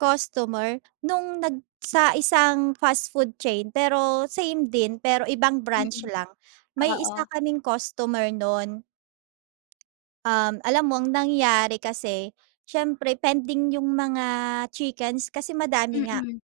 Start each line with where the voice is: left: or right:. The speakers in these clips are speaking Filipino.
right: Customer. Nung nag sa isang fast food chain pero, same din pero ibang branch
left: Mm.
right: lang, may isa
left: Oo.
right: kaming customer nun Um, alam mo ang nangyari kasi, siyempre pending yung mga chickens kasi madami nga.
left: Mm.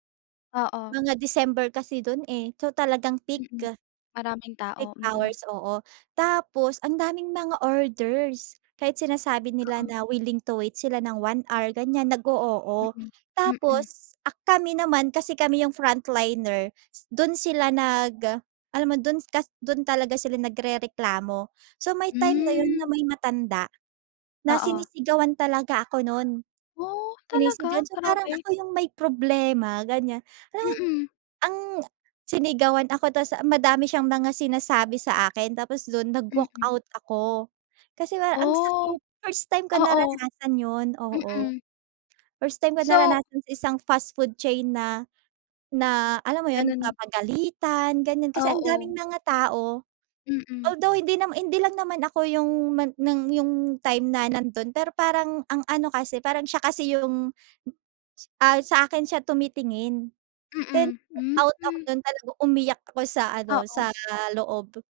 left: Oo.
right: Mga December kasi dun eh, so talagang peak.
left: Mm. Maraming tao,
right: Peak
left: mm.
right: hours, oo. Tapos ang daming mga orders. Kahit sinasabi nila
left: Oo.
right: na willing to wait sila nang 1 hour ganiyan, nag-o-oo.
left: Mm. Mm.
right: Tapos a kami naman kasi kami yung frontliner, dun sila nag alam mo dun kas dun talaga sila nagrereklamo. So may time na yun na
left: Hmm.
right: may matanda, na
left: Oo.
right: sinisigawan talaga ako nun.
left: Oh, talaga?
right: Sinisigawan, so parang
left: Grabe.
right: ako yung may problema ganiyan. Alam mo n
left: Mm.
right: ang sinigawan ako ta’s madami siyang mga sinasabi sa akin tapos dun
left: Mm.
right: nag-walkout ako. Kasi para ang
left: Oh,
right: sakit, first time ko
left: oo.
right: naranasan yun, oo.
left: Mm.
right: First time ko
left: So
right: naranasan sa isang fast food chain na na alam mo ‘yon,
left: Ganun
right: mapagalitan ganyan. Kasi ang
left: Oo.
right: daming mga tao.
left: Mm.
right: Although hindi nama hindi lang naman ako yung man ng yung time na nandun, pero parang ang ano kasi parang siya kasi yung ah sa akin siya tumitingin. Kaya
left: Mm, hmm.
right: nag-walkout ako dun talaga umiyak ako sa ano, sa
left: Oo.
right: loob.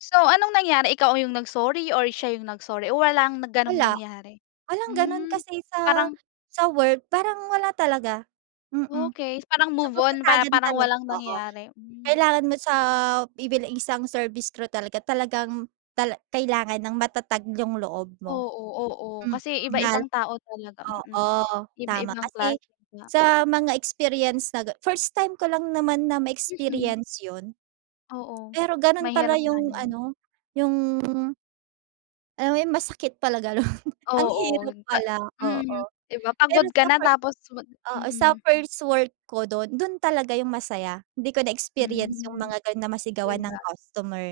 left: So anong nangyari, ikaw ah yung nag-sorry? Or siya yung-nag sorry, o walang na gano’ng
right: Wala.
left: nangyari?
right: Walang ganun
left: Hmm,
right: kasi sa
left: parang
right: sa work parang wala talaga. Mm.
left: Okey. Parang
right: So
left: move on, pa
right: patatagan
left: parang
right: talag
left: walang
right: oo.
left: nangyari. Hmm.
right: Kailangan mo sa i bil isang service crew talaga, talagang tala kailangan ng matatag yung loob mo.
left: Oo, oo.
right: Mm.
left: Kasi
right: Lal
left: iba-ibang tao talaga, mm.
right: oo. Tama
left: Iba-ibang
right: kasi,
left: klase nga.
right: sa mga experience na ga first time ko lang naman na
left: Mm.
right: ma-experience ‘yon.
left: Oo.
right: Pero ganun pala
left: Mahirap nga
right: yung
left: naman.
right: ano, yung Alam mo yung masakit pala ganun. Ang
left: Oo.
right: hirap
left: Pa
right: pala, oo.
left: mm, 'di ba.
right: Pero
left: Pagod ka
right: sa
left: na
right: first,
left: tapos wa
right: oo, sa
left: mm.
right: first work ko dun, dun talaga yung masaya. 'Di ko na experience yung
left: Hmm,
right: mga ganun na
left: 'di
right: masigawan ng
left: ba.
right: customer.